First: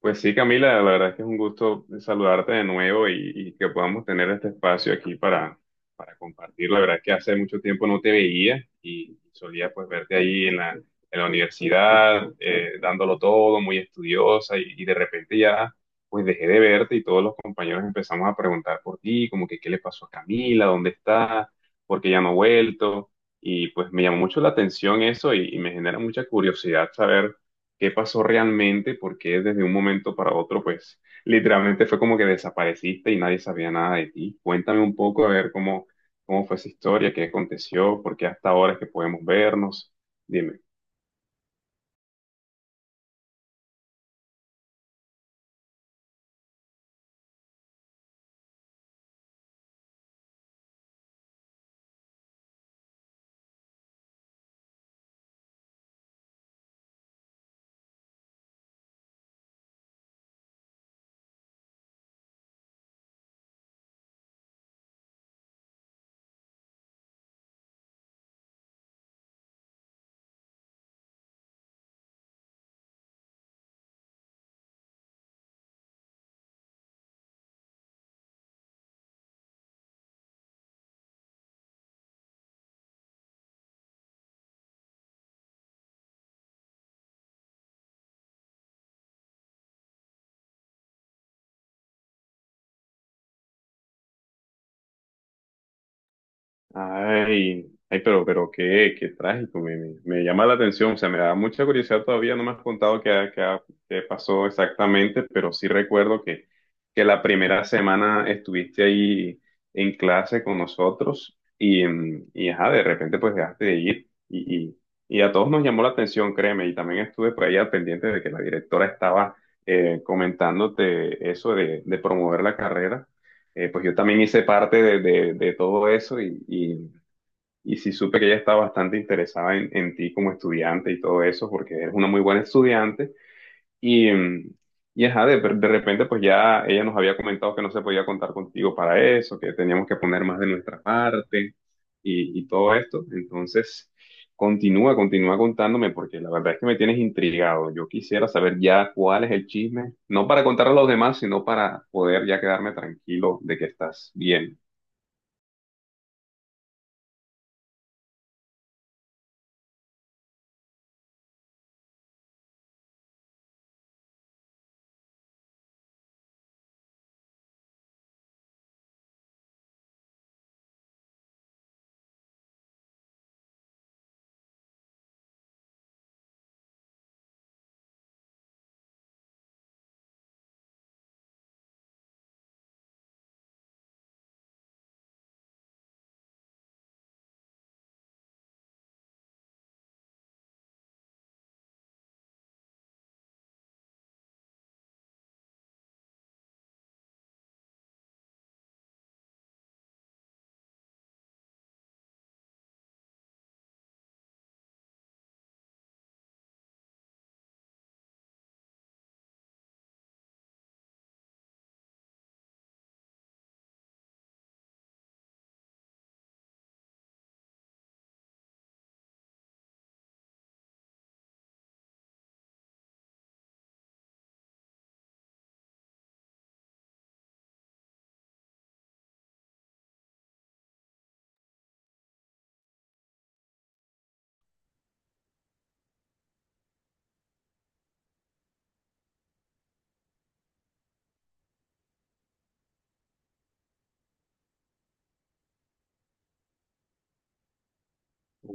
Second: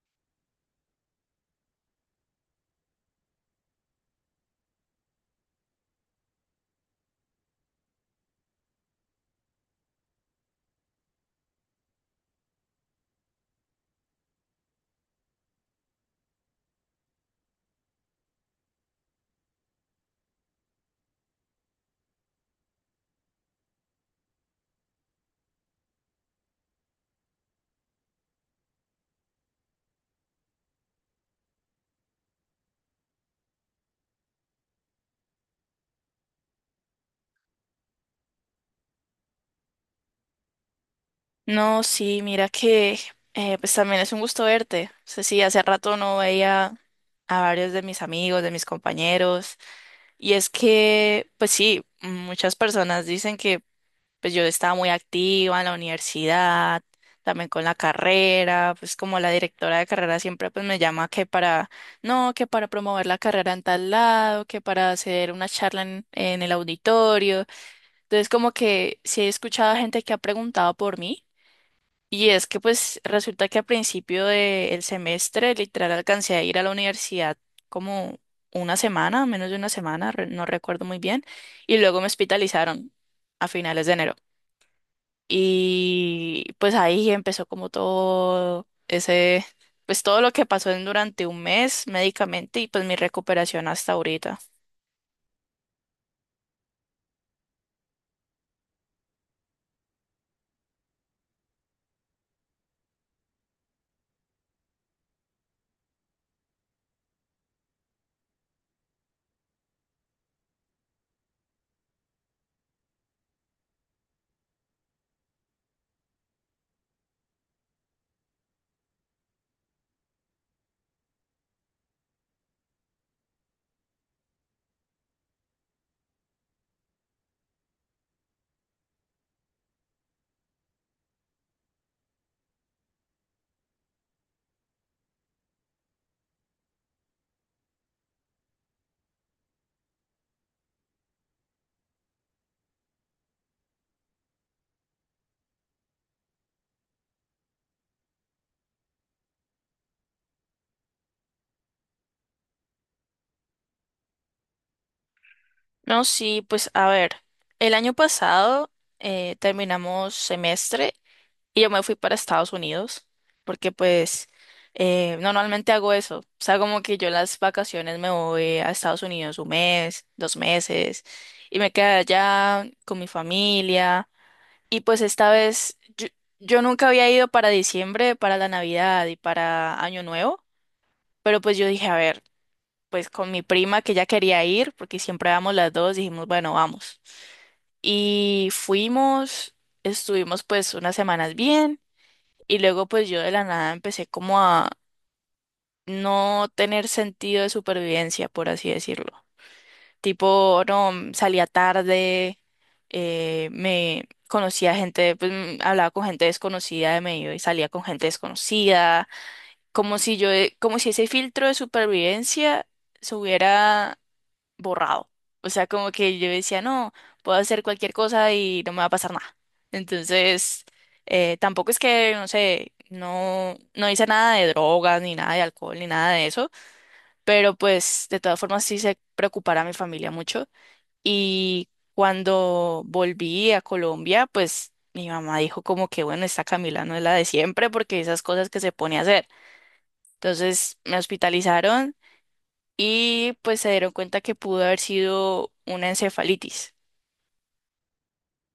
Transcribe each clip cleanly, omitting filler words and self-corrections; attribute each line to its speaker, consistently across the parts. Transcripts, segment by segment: Speaker 1: Pues sí, Camila, la verdad es que es un gusto saludarte de nuevo y que podamos tener este espacio aquí para compartir. La verdad es que hace mucho tiempo no te veía y solía pues verte ahí en la universidad, dándolo todo, muy estudiosa y de repente ya pues dejé de verte y todos los compañeros empezamos a preguntar por ti, como que qué le pasó a Camila, dónde está, por qué ya no ha vuelto y pues me llamó mucho la atención eso y me genera mucha curiosidad saber qué pasó realmente, porque desde un momento para otro, pues literalmente fue como que desapareciste y nadie sabía nada de ti. Cuéntame un poco a ver cómo fue esa historia, qué aconteció, por qué hasta ahora es que podemos vernos. Dime.
Speaker 2: No, sí, mira que pues también es un gusto verte. O sea, sí, hace rato no veía a varios de mis amigos, de mis compañeros. Y es que, pues sí, muchas personas dicen que pues yo estaba muy activa en la universidad, también con la carrera, pues como la directora de carrera siempre pues me llama que para, no, que para promover la carrera en tal lado, que para hacer una charla en el auditorio. Entonces como que sí he escuchado a gente que ha preguntado por mí, y es que pues resulta que al principio del semestre literal alcancé a ir a la universidad como una semana, menos de una semana, no recuerdo muy bien, y luego me hospitalizaron a finales de enero. Y pues ahí empezó como todo ese, pues todo lo que pasó en durante un mes médicamente y pues mi recuperación hasta ahorita.
Speaker 1: Ay, ay, pero qué, qué trágico, me llama la atención, o sea, me da mucha curiosidad todavía, no me has contado qué pasó exactamente, pero sí recuerdo que la primera semana estuviste ahí en clase con nosotros y, y ajá, de repente pues dejaste de ir y a todos nos llamó la atención, créeme, y también estuve por ahí al pendiente de que la directora estaba comentándote eso de promover la carrera. Pues yo también hice parte de, de todo eso y sí supe que ella está bastante interesada en ti como estudiante y todo eso, porque eres una muy buena estudiante. Y, y ajá, de repente pues ya ella nos había comentado que no se podía contar contigo para eso, que teníamos que poner más de nuestra parte y todo esto. Entonces, continúa contándome, porque la verdad es que me tienes intrigado. Yo quisiera saber ya cuál es el chisme, no para contarle a los demás, sino para poder ya quedarme tranquilo de que estás bien.
Speaker 2: No, sí, pues a ver, el año pasado terminamos semestre. Y yo me fui para Estados Unidos porque pues normalmente hago eso. O sea, como que yo en las vacaciones me voy a Estados Unidos un mes, dos meses, y me quedé allá con mi familia. Y pues esta vez yo nunca había ido para diciembre, para la Navidad y para Año Nuevo, pero pues yo dije, a ver, pues con mi prima que ya quería ir porque siempre vamos las dos, dijimos, bueno, vamos. Y fuimos, estuvimos pues unas semanas bien. Y luego pues yo de la nada empecé como a no tener sentido de supervivencia, por así decirlo. Tipo, no, salía tarde, me conocía gente, pues hablaba con gente desconocida de medio y salía con gente desconocida, como si como si ese filtro de supervivencia se hubiera borrado. O sea, como que yo decía, no, puedo hacer cualquier cosa y no me va a pasar nada. Entonces, tampoco es que, no sé, no, no hice nada de drogas, ni nada de alcohol, ni nada de eso, pero pues de todas formas sí se preocupara a mi familia mucho. Y cuando volví a Colombia, pues mi mamá dijo como que, bueno, esta Camila no es la de siempre porque esas cosas que se pone a hacer. Entonces me hospitalizaron y pues se dieron cuenta que pudo haber sido una encefalitis.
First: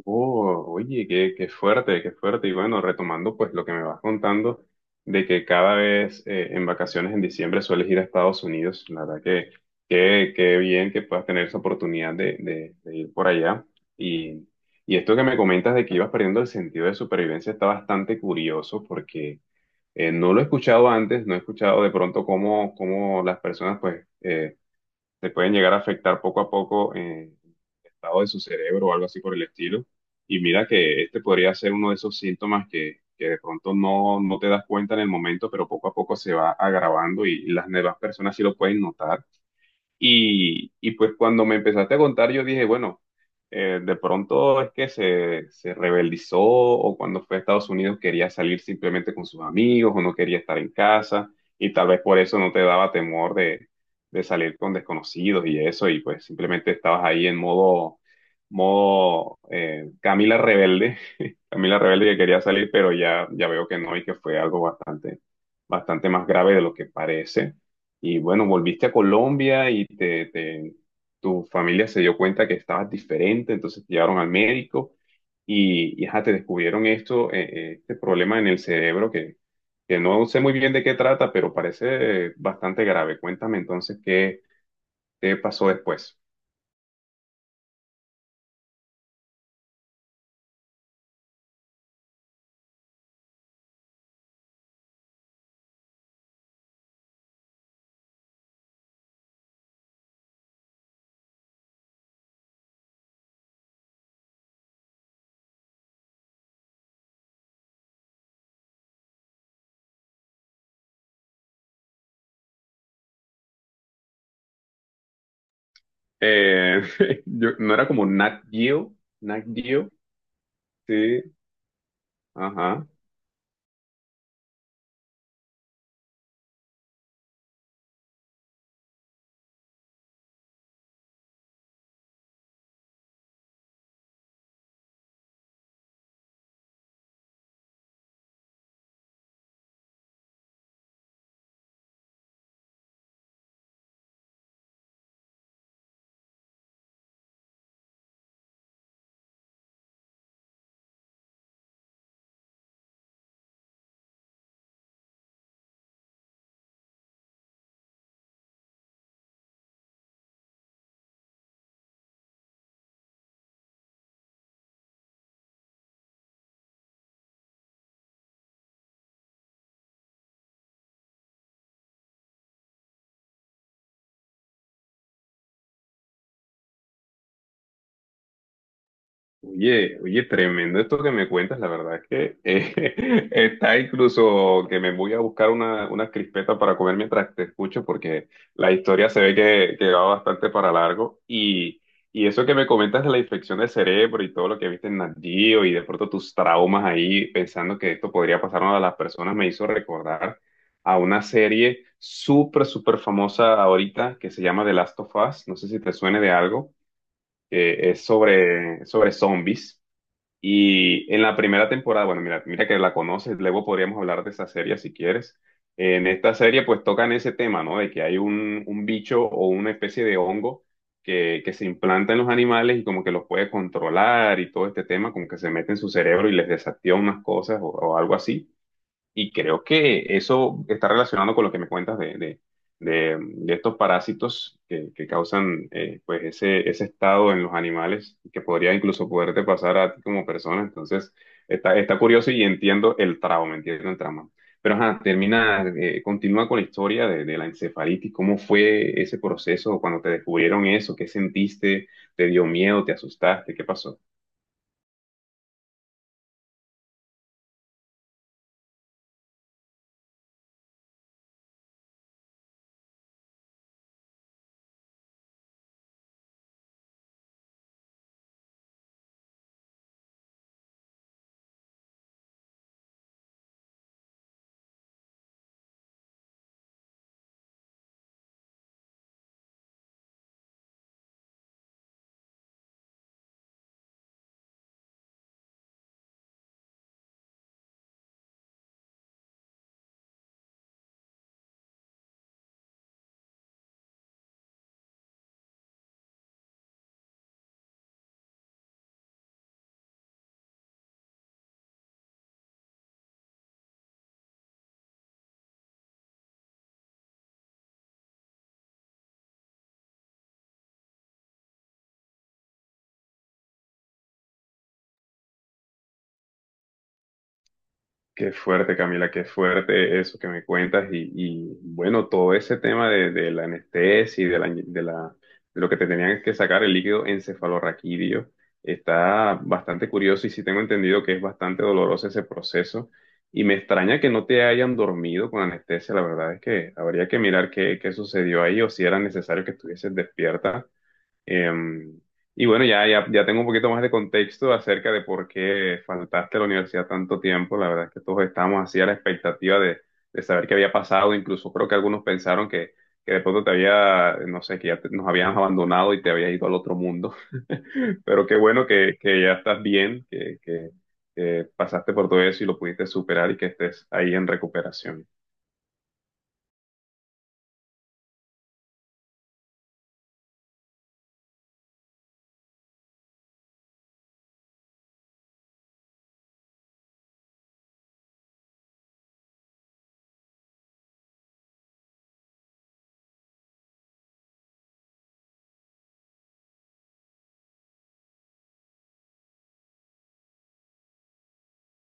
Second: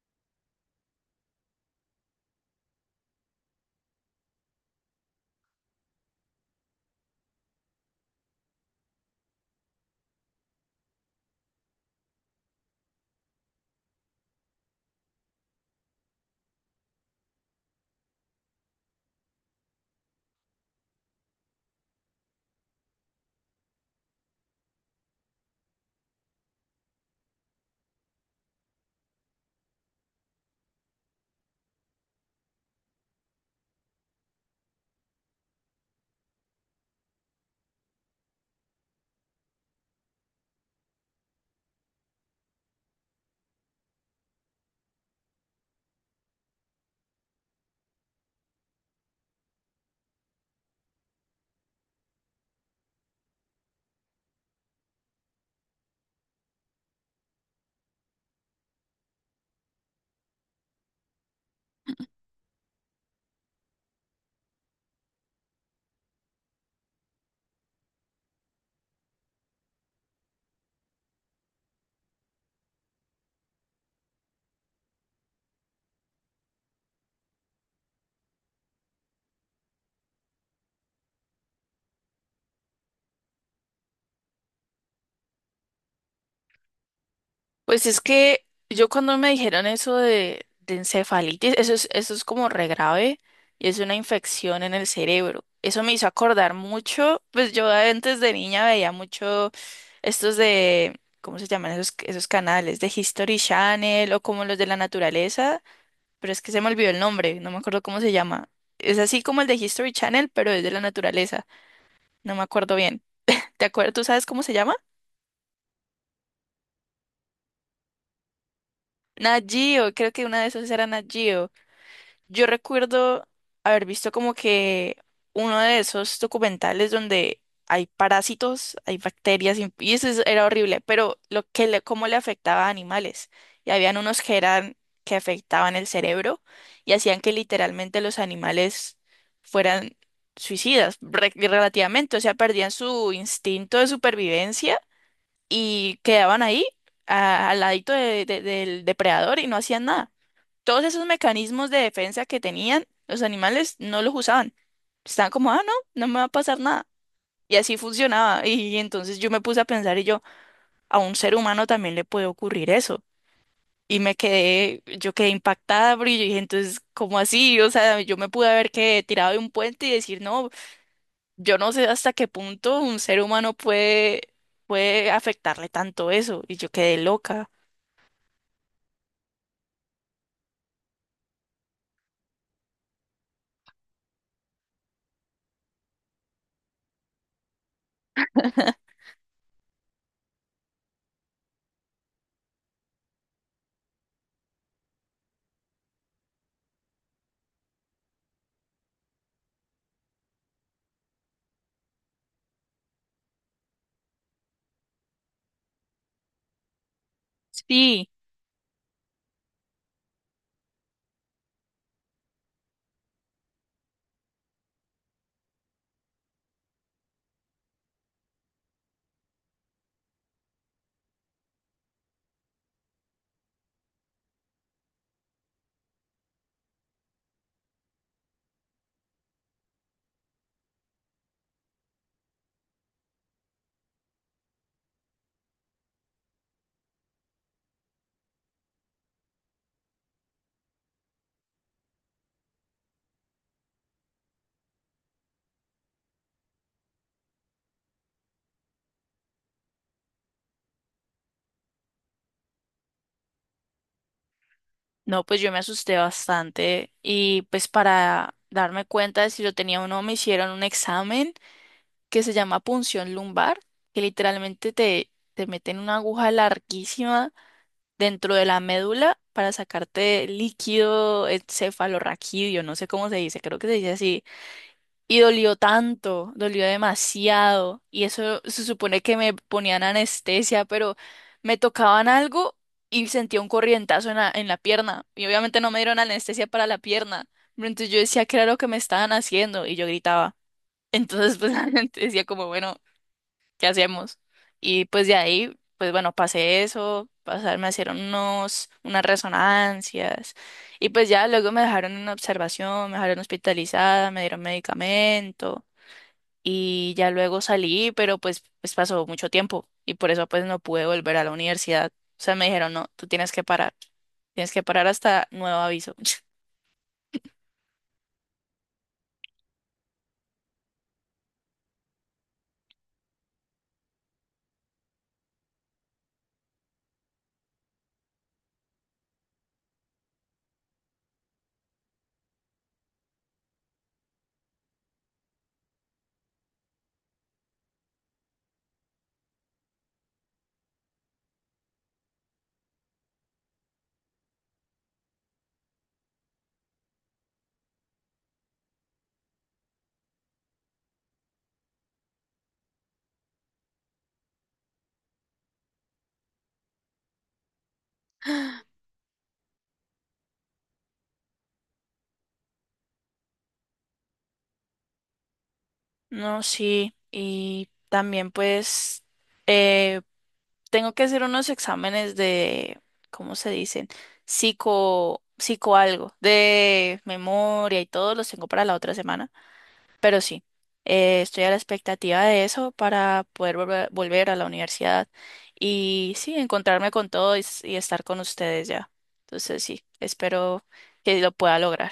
Speaker 1: Oh, oye, qué, qué fuerte, qué fuerte. Y bueno, retomando pues lo que me vas contando de que cada vez en vacaciones en diciembre sueles ir a Estados Unidos, la verdad que qué, qué bien que puedas tener esa oportunidad de, de ir por allá. Y, y esto que me comentas de que ibas perdiendo el sentido de supervivencia está bastante curioso porque no lo he escuchado antes, no he escuchado de pronto cómo las personas pues se pueden llegar a afectar poco a poco. Estado de su cerebro o algo así por el estilo. Y mira que este podría ser uno de esos síntomas que de pronto no te das cuenta en el momento, pero poco a poco se va agravando y las demás personas sí lo pueden notar. Y pues cuando me empezaste a contar, yo dije, bueno, de pronto es que se rebeldizó o cuando fue a Estados Unidos quería salir simplemente con sus amigos o no quería estar en casa y tal vez por eso no te daba temor de salir con desconocidos y eso y pues simplemente estabas ahí en modo, modo Camila rebelde, Camila rebelde que quería salir pero ya, ya veo que no y que fue algo bastante, bastante más grave de lo que parece. Y bueno, volviste a Colombia y te, tu familia se dio cuenta que estabas diferente, entonces te llevaron al médico y ajá, te descubrieron esto, este problema en el cerebro que no sé muy bien de qué trata, pero parece bastante grave. Cuéntame entonces qué pasó después.
Speaker 2: Pues es que yo cuando me dijeron eso de encefalitis, eso es como re grave y es una infección en el cerebro. Eso me hizo acordar mucho, pues yo antes de niña veía mucho estos de, ¿cómo se llaman esos canales? De History Channel o como los de la naturaleza, pero es que se me olvidó el nombre, no me acuerdo cómo se llama. Es así como el de History Channel, pero es de la naturaleza, no me acuerdo bien. ¿Te acuerdas? ¿Tú sabes cómo se llama?
Speaker 1: Eh, yo, no era como Nat Geo,
Speaker 2: Nat
Speaker 1: Nat Geo,
Speaker 2: Geo, creo que una de esas era Nat
Speaker 1: sí,
Speaker 2: Geo. Yo
Speaker 1: ajá.
Speaker 2: recuerdo haber visto como que uno de esos documentales donde hay parásitos, hay bacterias, y era horrible, pero cómo le afectaba a animales. Y habían unos que eran que afectaban el cerebro y hacían que literalmente los animales fueran suicidas, relativamente, o sea, perdían su instinto de supervivencia y quedaban ahí al ladito del depredador y no hacían nada. Todos esos mecanismos de defensa que tenían los animales no los usaban. Estaban como, ah, no, no me va a pasar nada. Y así funcionaba. Y entonces yo me puse a pensar y yo, a un ser humano también le puede ocurrir eso. Y me quedé, yo quedé impactada, porque yo dije, entonces, ¿cómo así? O sea, yo me pude haber que tirado de un puente y decir, no, yo no sé hasta qué punto un ser humano puede afectarle tanto eso. Y yo quedé loca.
Speaker 1: Oye, oye, tremendo esto que me cuentas, la verdad es que está incluso que me voy a buscar una crispeta para comer mientras te escucho, porque la historia se ve que va bastante para largo. Y eso que me comentas de la infección del cerebro y todo lo que viste en Nat Geo y de pronto tus traumas ahí pensando que esto podría pasar a las personas me hizo recordar a una serie súper, súper famosa ahorita que se llama The Last of Us. No sé si te suene de algo, que es
Speaker 2: Sí,
Speaker 1: sobre, sobre zombies. Y en la primera temporada, bueno, mira que la conoces, luego podríamos hablar de esa serie si quieres. En esta serie pues tocan ese tema, ¿no? De que hay un bicho o una especie de hongo que se implanta en los animales y como que los puede controlar y todo este tema, como que se mete en su cerebro y les desactiva unas cosas o algo así. Y creo que eso está relacionado con lo que me cuentas de, de estos parásitos que causan pues ese estado en los animales y que podría incluso poderte pasar a ti como persona. Entonces, está, está curioso y entiendo el trauma, entiendo el trauma. Pero ajá, termina, continúa con la historia de la encefalitis. ¿Cómo fue ese proceso cuando te descubrieron eso? ¿Qué sentiste? ¿Te dio miedo? ¿Te asustaste? ¿Qué pasó?
Speaker 2: no, pues yo me asusté bastante y pues para darme cuenta de si lo tenía o no me hicieron un examen que se llama punción lumbar, que literalmente te meten una aguja larguísima dentro de la médula para sacarte líquido encefalorraquídeo, no sé cómo se dice, creo que se dice así. Y dolió tanto, dolió demasiado. Y eso se supone que me ponían anestesia, pero me tocaban algo y sentía un corrientazo en la pierna. Y obviamente no me dieron anestesia para la pierna. Pero entonces yo decía que era lo que me estaban haciendo y yo gritaba. Entonces pues la gente decía como, bueno, ¿qué hacemos? Y pues de ahí, pues bueno, pasé eso, pasar, me hicieron unas resonancias. Y pues ya luego me dejaron en observación, me dejaron hospitalizada, me dieron medicamento y ya luego salí, pero pues pasó mucho tiempo y por eso pues no pude volver a la universidad. O sea, me dijeron, no, tú tienes que parar hasta nuevo aviso.
Speaker 1: Qué fuerte, Camila, qué fuerte eso que me cuentas y, bueno, todo ese tema de la anestesia y de la, de lo que te tenían que sacar el líquido encefalorraquídeo está bastante curioso y sí tengo entendido que es bastante doloroso ese proceso y me extraña que no te hayan dormido con anestesia, la verdad es que habría que mirar qué, qué sucedió ahí o si era necesario que estuvieses despierta. Em, y bueno, ya tengo un poquito más de contexto acerca de por qué faltaste a la universidad tanto tiempo. La verdad es que todos estábamos así a la expectativa de saber qué había pasado. Incluso creo que algunos pensaron que de pronto te había, no sé, que ya nos habían abandonado y te habías ido al otro mundo. Pero qué bueno que, ya estás bien, que pasaste por todo eso y lo pudiste superar y que estés ahí en recuperación.
Speaker 2: No, sí, y también pues eh, tengo que hacer unos exámenes de, ¿cómo se dicen? Psico, psico algo, de memoria y todo, los tengo para la otra semana. Pero sí, estoy a la expectativa de eso para poder volver a la universidad y sí, encontrarme con todo y, y estar con ustedes ya. Entonces sí, espero que lo pueda lograr.